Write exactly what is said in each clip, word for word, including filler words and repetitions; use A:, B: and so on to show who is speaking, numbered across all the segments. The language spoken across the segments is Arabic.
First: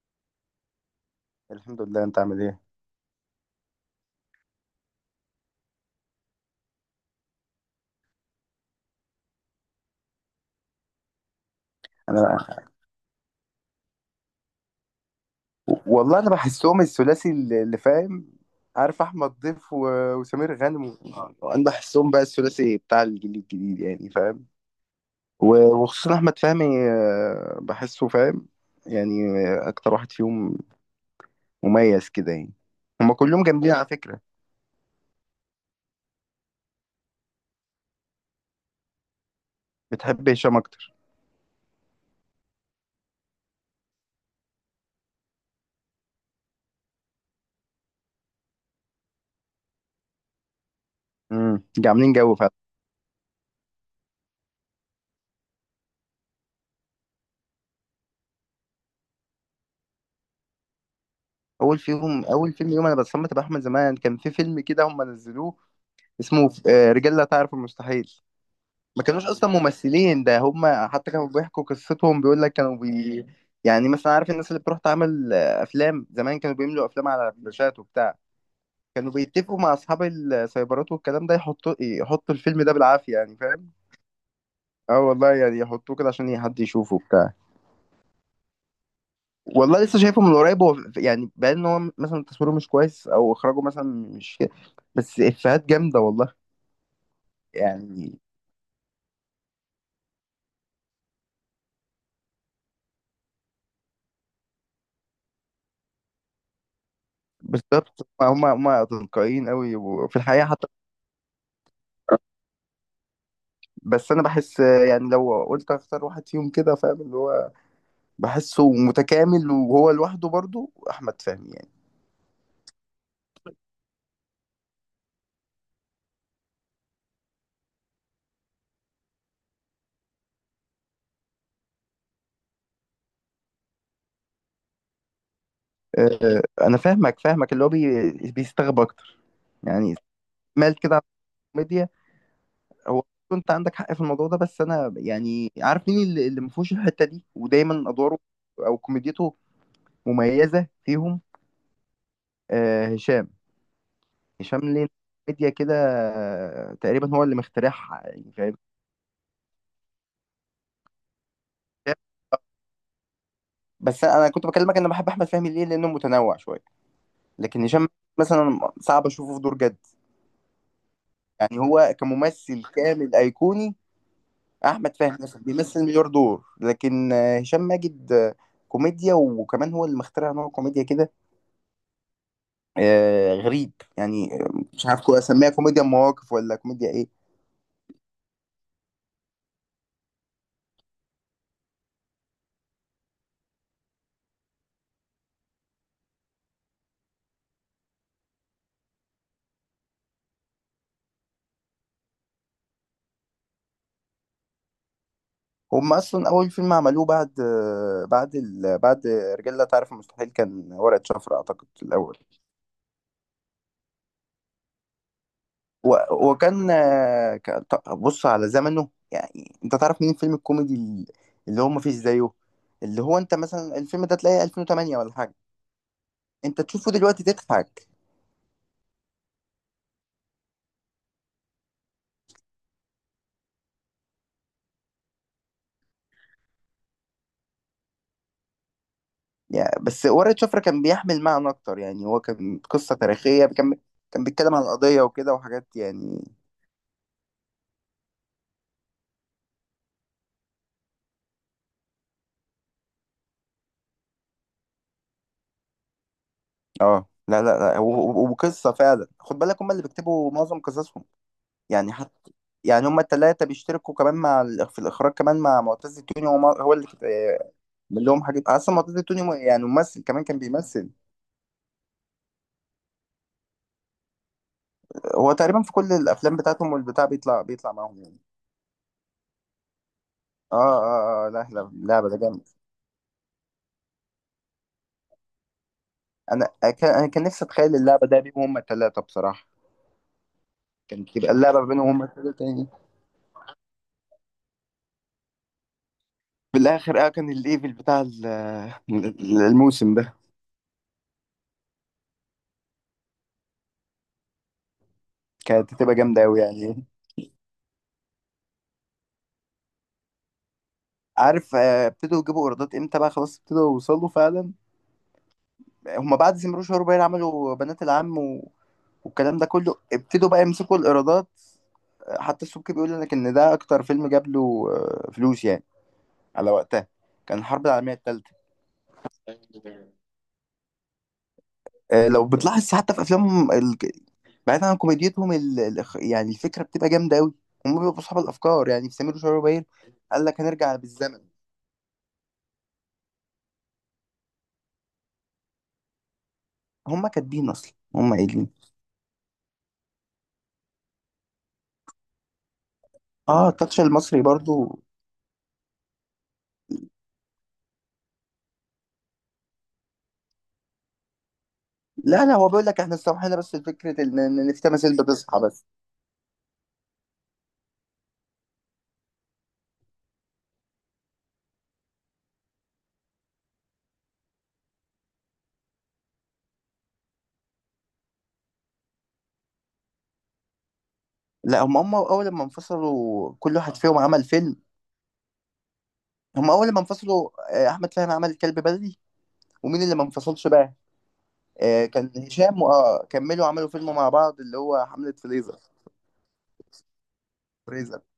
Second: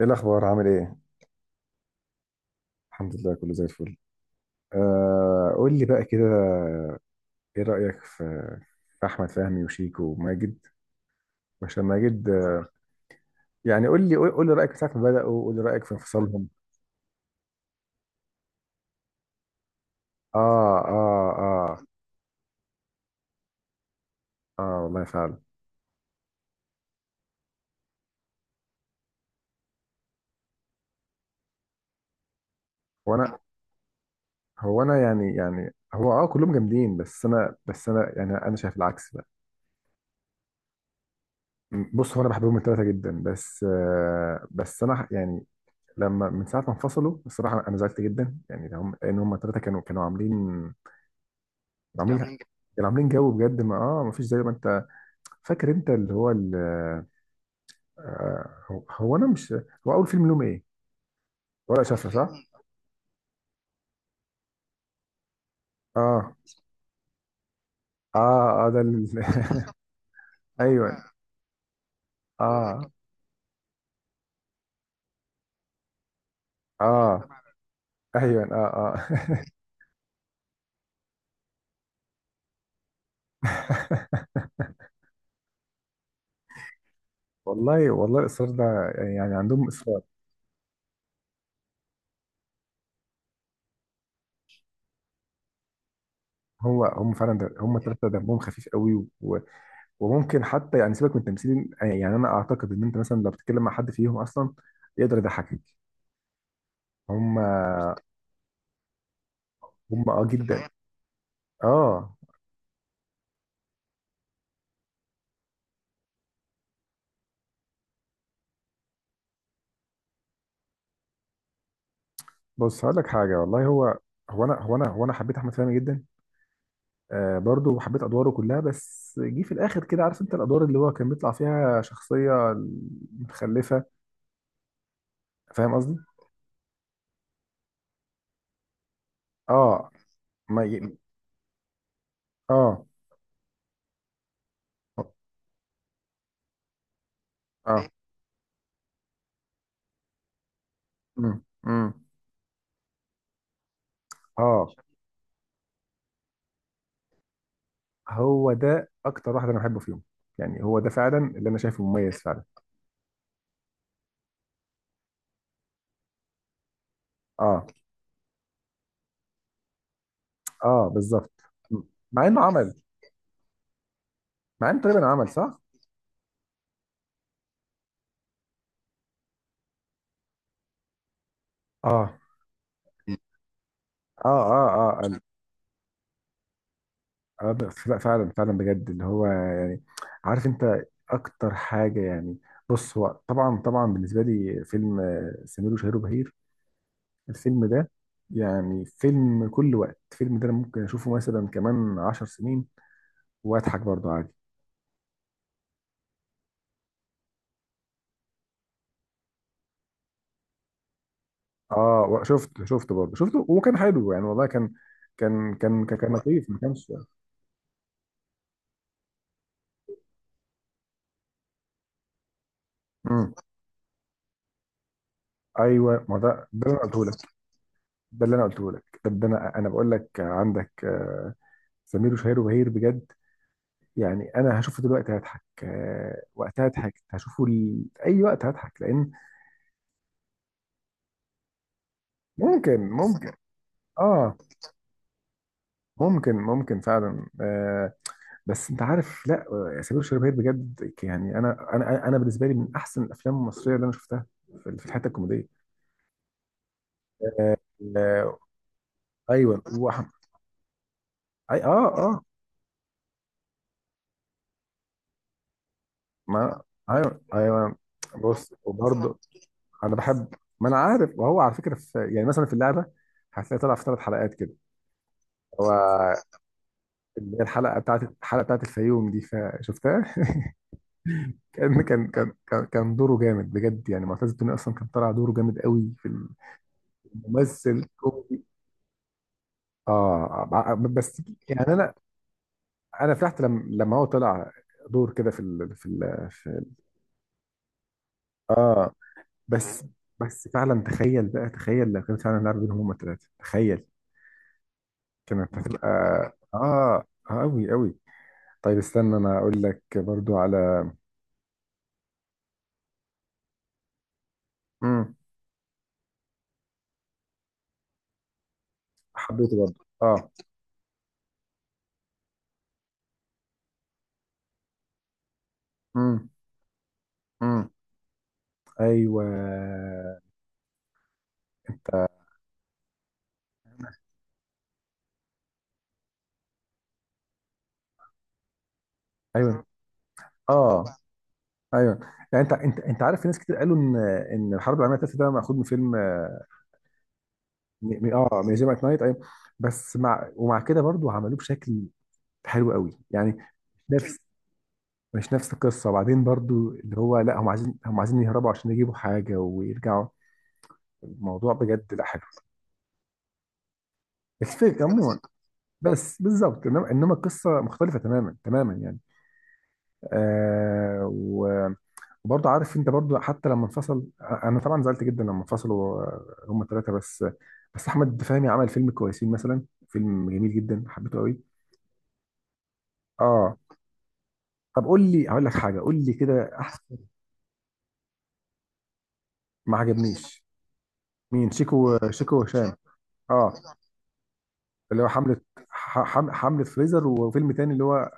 A: ايه الاخبار؟ عامل ايه؟
B: الحمد لله. انت عامل ايه؟
A: الحمد لله، كله زي الفل. آه قول لي بقى كده، ايه رايك في في احمد فهمي وشيكو وماجد؟ عشان ماجد،
B: انا
A: آه، يعني قول لي، قول قول لي رايك من ساعه ما بداوا، قول لي رايك في
B: والله انا
A: انفصالهم.
B: بحسهم الثلاثي اللي اللي فاهم. عارف احمد ضيف و-
A: اه.
B: وسمير غانم
A: اه.
B: و- انا
A: اه.
B: بحسهم بقى الثلاثي بتاع الجيل الجديد، يعني فاهم.
A: اه والله فعلا.
B: و- وخصوصا احمد فهمي آه، بحسه فاهم. يعني آه، اكتر واحد فيهم مميز كده يعني. هما
A: وانا،
B: كلهم جامدين على فكرة.
A: هو انا يعني، يعني هو، اه كلهم جامدين، بس انا بس انا يعني انا شايف العكس بقى.
B: بتحب هشام اكتر؟
A: م- بص، هو انا بحبهم الثلاثه جدا، بس آه بس انا ح- يعني لما من ساعه ما انفصلوا الصراحه انا زعلت جدا يعني، هم، لان هم الثلاثه كانوا كانوا عاملين،
B: امم عاملين
A: كانوا كانوا
B: جو
A: عاملين عاملين
B: فعلا.
A: كانوا عاملين جو. بجد ما اه ما فيش زي ما انت فاكر، انت اللي هو ال... آه هو هو انا مش، هو اول فيلم لهم ايه؟ ورقة
B: اول
A: أول شفرة
B: فيهم
A: صح؟ فيلم.
B: اول فيلم يوم انا بتصمت باحمد زمان كان في فيلم كده هم نزلوه.
A: اه.
B: اسمه آه، رجال لا تعرف المستحيل.
A: اه. اه. ده
B: ما
A: ال...
B: كانوش اصلا ممثلين، ده هم
A: ايوه. هو
B: حتى كانوا بيحكوا قصتهم. بيقول لك كانوا
A: هو
B: بي... يعني مثلا عارف الناس اللي بتروح تعمل آه، افلام زمان كانوا بيملوا افلام
A: اه
B: على فلاشات وبتاع.
A: كان كان اه تبع، ايوه. اه.
B: كانوا
A: اه.
B: بيتفقوا مع اصحاب السايبرات والكلام ده يحطوا يحطوا الفيلم ده بالعافيه، يعني فاهم. اه والله، يعني يحطوه كده عشان حد يشوفه بتاع.
A: والله والله الاصرار ده يعني يعني عندهم
B: والله لسه
A: اصرار.
B: شايفه من قريب. هو ف- يعني باين ان هو مثلا تصويره مش كويس او اخراجه مثلا مش كده، بس افيهات جامده والله
A: هو هم فعلا، ده هم الثلاثه
B: يعني.
A: دمهم خفيف قوي. و... وممكن حتى يعني، سيبك من التمثيل، يعني انا اعتقد ان انت مثلا لو بتتكلم مع حد فيهم اصلا يقدر يضحكك. هم.
B: بالظبط هم هم تلقائيين قوي
A: هم
B: وفي
A: اه في
B: الحقيقه
A: جدا
B: حتى.
A: الحقيقة. اه.
B: بس انا بحس يعني لو قلت اختار واحد فيهم كده فاهم اللي هو بحسه متكامل وهو لوحده برضو احمد فهمي يعني.
A: بص هقول لك حاجه والله، هو هو انا هو انا هو انا حبيت احمد فهمي جدا. آه، برضه وحبيت ادواره كلها، بس جه في الاخر كده، عارف انت الادوار اللي هو كان بيطلع فيها شخصيه متخلفه. فاهم قصدي؟
B: أه انا فاهمك فاهمك اللي هو بي بيستغرب اكتر
A: اه.
B: يعني،
A: ما
B: مال كده
A: ي...
B: على الكوميديا.
A: اه.
B: هو كنت عندك حق في الموضوع ده، بس انا يعني عارف مين اللي اللي ما فيهوش الحته دي
A: اه.
B: ودايما ادواره او كوميديته مميزه فيهم.
A: امم امم
B: أه هشام. هشام
A: اه،
B: ليه كوميديا كده آه، تقريبا هو اللي مخترعها، يعني
A: هو
B: فاهم.
A: ده اكتر واحد انا بحبه فيهم، يعني هو ده فعلا اللي انا شايفه مميز فعلا.
B: بس انا كنت بكلمك، انا بحب احمد فهمي ليه؟ لانه متنوع شويه، لكن
A: اه.
B: هشام مثلا صعب اشوفه في دور جد.
A: اه بالظبط.
B: يعني هو
A: مع انه
B: كممثل
A: عمل،
B: كامل ايقوني.
A: مع انه
B: احمد
A: تقريبا
B: فهمي
A: عمل
B: مثلا
A: صح.
B: بيمثل مليار دور، لكن آه، هشام ماجد آه، كوميديا، وكمان هو اللي مخترع نوع كوميديا كده
A: اه.
B: آه، غريب،
A: اه.
B: يعني آه، مش
A: اه.
B: عارف كو-
A: اه.
B: اسميها كوميديا مواقف ولا كوميديا ايه.
A: اه ب- ف- فعلا، فعلا بجد، اللي هو يعني، عارف انت اكتر حاجه يعني. بص، هو طبعا، طبعا بالنسبه لي فيلم آه، سمير وشهير وبهير، الفيلم ده يعني فيلم كل وقت. الفيلم ده انا ممكن اشوفه مثلا كمان عشر سنين واضحك برضه عادي.
B: هم اصلا اول فيلم عملوه بعد آه، بعد ال... بعد رجال لا تعرف المستحيل كان ورقة شفرة اعتقد
A: اه،
B: الاول.
A: و- شفته، شفته برضه شفته، وكان حلو يعني، والله كان كان كان كان كان
B: و-
A: لطيف، ما
B: وكان
A: كانش.
B: آه، ك- ط- بص على زمنه، يعني انت تعرف مين الفيلم الكوميدي ال- اللي هو ما فيش زيه. اللي هو
A: امم.
B: انت مثلا الفيلم ده تلاقيه ألفين وثمانية ولا حاجه،
A: ايوه، ما ده
B: انت
A: ده اللي انا
B: تشوفه
A: قلته لك،
B: دلوقتي تضحك
A: ده اللي انا قلته لك ده ده انا انا بقول لك عندك، آه، سمير وشهير وبهير بجد يعني. انا هشوفه دلوقتي هضحك، آه، وقتها هضحك، هشوفه ل... اي وقت هضحك لان...
B: يعني. بس ورقة شفرة كان بيحمل معنى اكتر، يعني هو كان
A: ممكن
B: قصه
A: ممكن.
B: تاريخيه، كان كان
A: اه،
B: بيتكلم عن قضيه وكده وحاجات يعني.
A: ممكن ممكن فعلا، آه. بس انت عارف، لا، آه، سمير وشهير بهير بجد يعني. انا، انا انا بالنسبه لي من احسن الافلام المصريه اللي انا شفتها في في الحته الكوميديه.
B: اه، لا
A: آه.
B: لا لا. و- و-
A: آه.
B: وقصه فعلا، خد بالك
A: ايوه.
B: هم اللي
A: وأح-
B: بيكتبوا معظم قصصهم.
A: أي اه
B: يعني
A: اه
B: حتى يعني هم الثلاثه بيشتركوا كمان مع ال- في الاخراج كمان مع معتز التوني. هو
A: ما
B: هو اللي كت-
A: ايوه، ايوه.
B: من لهم حاجة
A: بص،
B: أصلا. منطقة
A: وبرضه
B: توني مو- يعني
A: انا
B: ممثل كمان،
A: بحب،
B: كان
A: ما انا
B: بيمثل.
A: عارف، وهو على فكره، في يعني مثلا في اللعبه هتلاقي طلع في ثلاث حلقات كده.
B: هو تقريبا
A: هو
B: في كل الأفلام بتاعتهم والبتاع
A: اللي هي
B: بيطلع بيطلع
A: الحلقه
B: معاهم
A: بتاعت،
B: يعني.
A: الحلقه بتاعت الفيوم دي، فشفتها.
B: آه آه آه آه، لا لا،
A: كان كان
B: اللعبة ده
A: كان
B: جامد.
A: كان كان دوره جامد بجد يعني. معتز التوني اصلا كان طالع دوره جامد قوي في
B: أنا كان أنا كان نفسي أتخيل
A: الممثل
B: اللعبة ده بيهم
A: كوميدي.
B: هما التلاتة، بصراحة
A: اه ع-
B: كان
A: بس
B: تبقى اللعبة
A: يعني،
B: ما بينهم
A: انا
B: هما التلاتة يعني.
A: انا فرحت لما، لما هو طلع دور كده في ال، في ال في
B: في
A: ال
B: الآخر آه كان الليفل بتاع ال-
A: اه.
B: ال-
A: بس
B: الموسم ده.
A: بس فعلا، تخيل بقى، تخيل لو كان فعلا لعب بينهم هما الثلاثه، تخيل، كانت
B: كانت
A: هتبقى،
B: هتبقى جامدة أوي يعني.
A: اه، آه، قوي قوي. طيب استنى، انا اقول لك برضو على...
B: عارف آه، ابتدوا يجيبوا إيرادات إمتى بقى؟ خلاص ابتدوا يوصلوا فعلا.
A: امم.
B: هما بعد زمرو شهور باين عملوا بنات العم و... والكلام ده
A: حبيته برضو،
B: كله ابتدوا
A: اه.
B: بقى يمسكوا الايرادات. حتى السبكي بيقول لك ان ده اكتر فيلم جاب له آه، فلوس يعني على وقتها، كان الحرب
A: امم.
B: العالميه الثالثه.
A: ايوه.
B: آه،
A: انت.
B: لو بتلاحظ حتى في افلامهم ال... بعيدا عن كوميديتهم ال... ال... يعني الفكره بتبقى جامده قوي. هم بيبقوا اصحاب الافكار، يعني في سمير وشهير وبهير
A: ايوه.
B: قال لك هنرجع
A: اه.
B: بالزمن.
A: ايوه. يعني انت، انت انت عارف، في ناس كتير قالوا ان، ان الحرب العالميه الثالثه ده مأخوذ من فيلم، اه،
B: هم كاتبين اصلا،
A: م-
B: هم
A: آه،
B: قايلين
A: ميوزيوم ات نايت، ايوه. بس مع، ومع كده برضو عملوه بشكل حلو قوي يعني.
B: اه التاتش
A: نفس،
B: المصري برضو.
A: مش نفس القصه، وبعدين برضو اللي هو لا، هم عايزين، هم عايزين يهربوا عشان يجيبوا حاجه ويرجعوا. الموضوع بجد لا حلو،
B: لا لا، هو بيقول لك احنا استوحينا، بس الفكرة ان إن إن في
A: الفكره
B: تماثيل
A: عموما،
B: بتصحى بس.
A: بس بالظبط. انما، إنما القصه مختلفه تماما، تماما يعني. آه، و- وبرضه عارف انت برضه، حتى لما انفصل انا طبعا زعلت جدا لما انفصلوا، آه، هما الثلاثه، بس بس احمد فهمي عمل فيلم كويسين مثلا، فيلم جميل جدا حبيته قوي.
B: لا هم هم اول ما انفصلوا
A: اه.
B: كل واحد فيهم عمل فيلم.
A: طب قول لي، هقول لك حاجه، قول لي كده
B: هم اول ما
A: احسن.
B: انفصلوا آه، احمد فهمي عمل كلب بلدي.
A: ما
B: ومين اللي ما
A: عجبنيش.
B: انفصلش بقى؟
A: مين؟
B: آه
A: شيكو،
B: كان
A: شيكو
B: هشام،
A: وهشام.
B: واه كملوا
A: اه،
B: عملوا فيلم مع بعض اللي هو
A: اللي هو
B: حملة
A: حمله،
B: فريزر
A: ح- حم- حمله فريزر، وفيلم تاني اللي
B: فريزر
A: هو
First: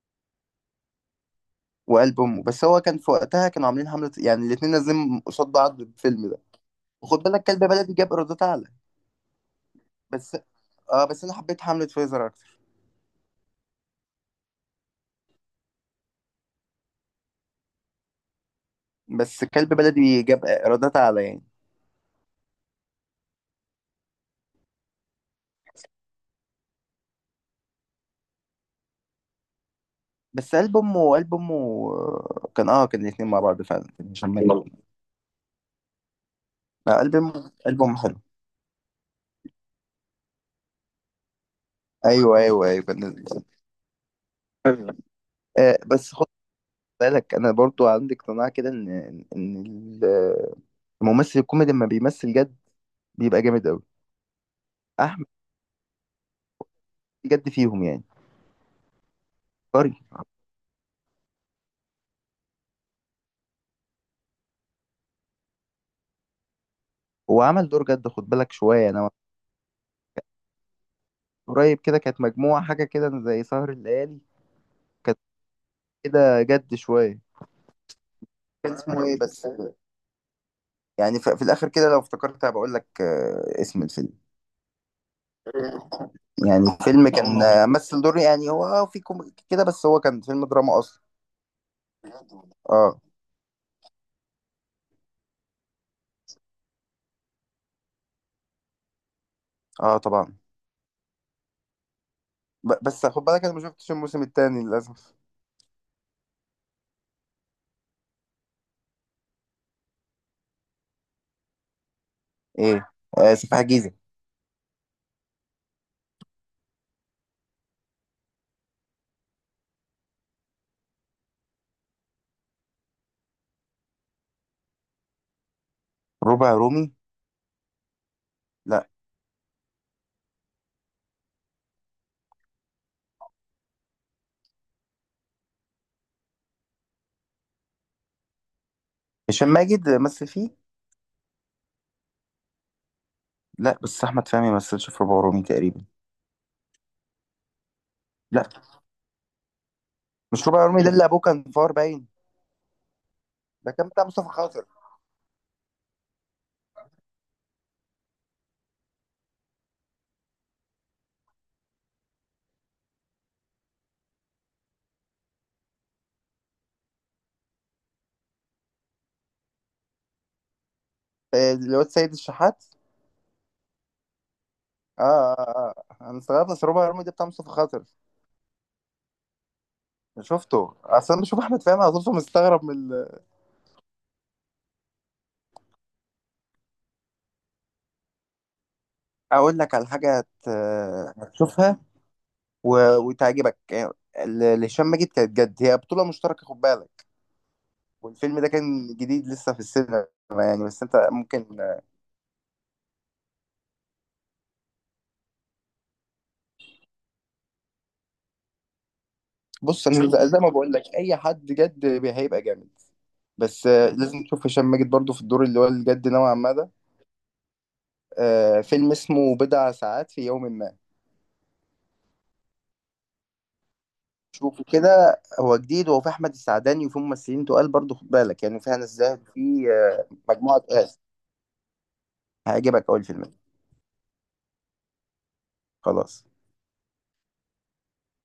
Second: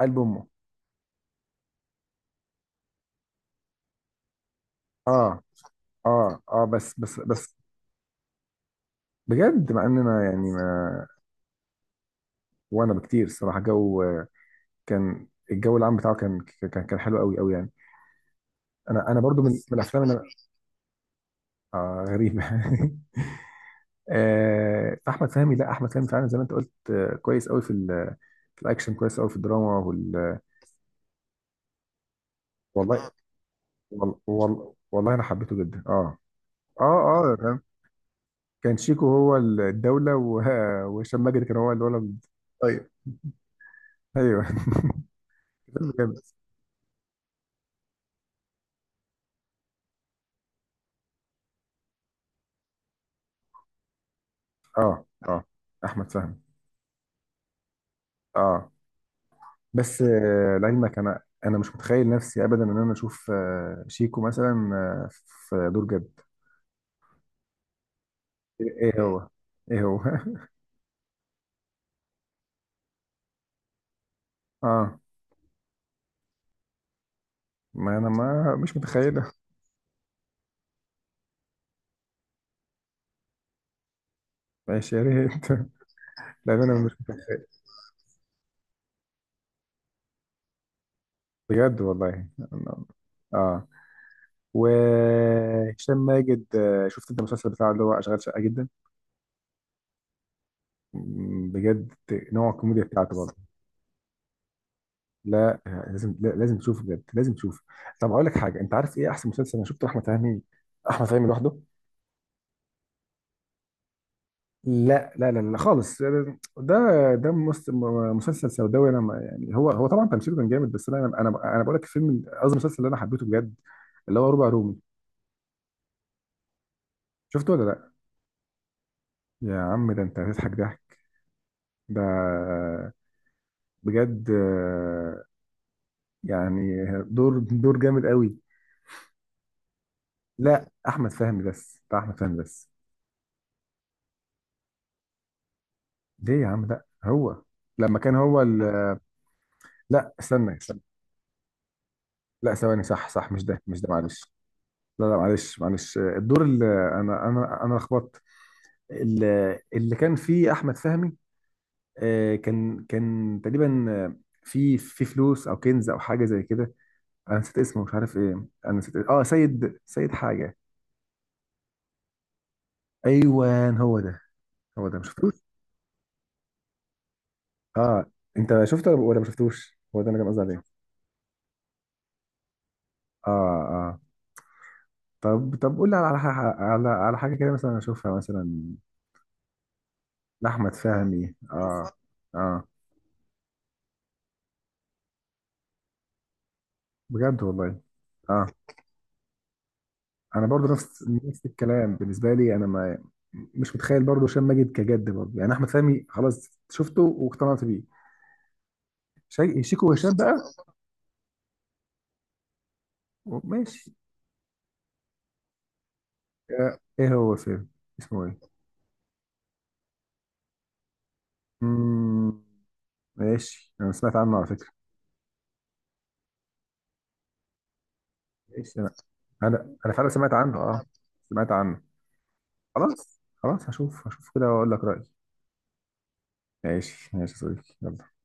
A: قلب امه.
B: وقلب امه. بس هو كان في وقتها كانوا عاملين حملة، يعني الاتنين نازلين
A: اه.
B: قصاد بعض بالفيلم ده.
A: اه. اه. بس بس
B: وخد بالك
A: بس
B: كلب بلدي جاب ايرادات اعلى.
A: بجد مع ان انا
B: بس
A: يعني
B: اه
A: ما...
B: بس انا حبيت حملة فريزر اكتر.
A: وانا بكتير الصراحه. جو، كان الجو العام بتاعه كان، كان كان حلو قوي قوي يعني. انا انا برضو
B: بس
A: من من
B: كلب
A: الافلام اللي انا...
B: بلدي جاب ايرادات اعلى يعني.
A: آه غريبه. آه احمد فهمي، لا احمد فهمي فعلا زي ما انت قلت آه كويس قوي في ال، في الاكشن، كويس قوي في الدراما، وال...
B: بس قلب امه قلب امه آه، كان اه كان
A: والله،
B: الاتنين مع بعض فعلا، كان
A: وال
B: هشام ماجد.
A: وال والله انا حبيته جدا، اه اه
B: آه، قلب
A: اه
B: امه
A: كان،
B: قلب امه حلو.
A: كان شيكو هو الدوله، و- وهشام ماجد كان هو الولد.
B: ايوه ايوه ايوه
A: ايوه.
B: كان-
A: ايوه.
B: آه،
A: فيلم
B: بس
A: جامد.
B: بالك انا برضو عندي اقتناع كده ان ان ال- الممثل الكوميدي لما بيمثل جد بيبقى جامد قوي.
A: اه.
B: احمد
A: اه، احمد فهمي،
B: جد فيهم يعني،
A: اه.
B: عبقري.
A: بس آه، لعلمك انا، انا مش متخيل نفسي ابدا ان انا اشوف، آه، شيكو مثلا، آه، في دور جد.
B: هو عمل دور جد خد بالك
A: ايه؟
B: شويه،
A: إيه؟ مم،
B: انا
A: هو. ايه، هو.
B: قريب كده كانت مجموعه حاجه كده زي سهر الليالي.
A: اه،
B: كانت كده جد شويه،
A: ما انا ما مش
B: اسمه ايه
A: متخيله.
B: بس؟ يعني ف- في الاخر كده لو افتكرت هبقى اقول لك آه، اسم الفيلم.
A: ماشي يا ريت. لان
B: يعني
A: انا مش
B: الفيلم كان
A: متخيل،
B: آه، مثل دور، يعني هو اه في كوميدي كده بس هو كان فيلم دراما اصلا.
A: بجد والله.
B: اه
A: اه. وهشام ماجد، آه، شفت انت المسلسل بتاعه اللي هو اشغال شقه؟ جدا.
B: اه طبعا.
A: مم، بجد نوع
B: ب-
A: الكوميديا
B: بس
A: بتاعته
B: خد
A: برضه.
B: بالك انا ما شفتش الموسم الثاني للاسف.
A: لا آه، لازم، لا لازم تشوفه بجد، لازم تشوفه. طب اقول لك حاجه، انت عارف ايه احسن مسلسل انا شفته احمد فهمي، احمد فهمي لوحده؟
B: ايه؟ آه سفاح جيزة.
A: لا، لا، لا، لا، خالص. ده، ده مس- مسلسل سوداوي انا ما... يعني هو، هو طبعا تمثيله كان جامد، بس انا، انا انا بقول لك الفيلم، قصدي المسلسل اللي انا حبيته بجد، اللي هو ربع رومي.
B: ربع رومي.
A: شفته ولا لا؟
B: لا،
A: يا عم ده انت هتضحك ضحك. ده، بجد، آه، يعني دور، دور جامد قوي.
B: هشام ماجد مثل فيه؟
A: لا، احمد فهمي بس، بتاع احمد فهمي بس.
B: لا، بس احمد فهمي ما مثلش في ربع رومي تقريبا.
A: ليه يا عم؟ لا، هو لما كان هو
B: لا،
A: ال... لا،
B: مش
A: استنى،
B: ربع
A: استنى.
B: رومي ده اللي ابوه كان فار باين.
A: لا، ثواني. صح صح، مش ده،
B: ده
A: مش
B: كان
A: ده،
B: بتاع مصطفى
A: معلش.
B: خاطر.
A: لا، لا، معلش، معلش، آه، الدور اللي، انا انا انا لخبطت. ال- اللي كان فيه احمد فهمي، آه، كان، كان تقريبا، آه، في، في فلوس او كنز او حاجه زي كده. انا نسيت اسمه، مش عارف ايه، انا نسيت إيه. اه، سيد، سيد حاجه.
B: آه، الواد سيد الشحات.
A: ايوه، هو ده. هو ده ما
B: اه
A: شفتوش.
B: اه اه. آه. انا استغربت، بس ربع رومي ده بتاع مصطفى خاطر.
A: اه. انت شفته ولا ما شفتوش؟ هو ده انا كان قصدي
B: شفته،
A: عليه.
B: اصلا بشوف احمد فهمي على طول مستغرب من ال-
A: اه. اه. طب، طب قول لي على ح- على، على حاجه كده مثلا اشوفها مثلا
B: اقول لك على حاجه هت...
A: لاحمد
B: آه،
A: فهمي.
B: هتشوفها
A: اه. اه.
B: و... وتعجبك. آه، ال- لهشام ماجد كانت جد، هي بطوله مشتركه خد بالك.
A: بجد والله.
B: والفيلم
A: اه،
B: ده كان جديد لسه في السينما
A: انا
B: يعني،
A: برضو
B: بس
A: نفس،
B: انت
A: نفس
B: ممكن.
A: الكلام بالنسبه لي، انا ما، مش متخيل برضو هشام ماجد كجد برضو يعني. احمد فهمي خلاص شفته واقتنعت بيه، شي...
B: بص
A: شيكو
B: انا،
A: وهشام
B: ز-
A: بقى.
B: زي ما بقول لك اي حد جد بي- هيبقى جامد. بس آه،
A: ماشي،
B: لازم تشوف هشام ماجد برضو في الدور اللي هو الجد نوعا ما ده.
A: آه، ايه هو؟ فيلم اسمه ايه؟
B: آه، فيلم اسمه بضع ساعات في يوم ما.
A: مم... ماشي، انا سمعت عنه على
B: شوفوا
A: فكره.
B: كده، هو جديد وهو في احمد السعداني وفي ممثلين تقال برضو خد بالك، يعني في
A: ماشي،
B: هنا
A: انا
B: الزاهد، في
A: انا انا
B: آه،
A: فعلا سمعت عنه.
B: مجموعه
A: اه،
B: تقال.
A: سمعت عنه.
B: هيعجبك اول
A: خلاص،
B: فيلم.
A: خلاص هشوف، هشوف كده واقول لك رايي.
B: خلاص.
A: ماشي، ماشي يا صديقي، يلا.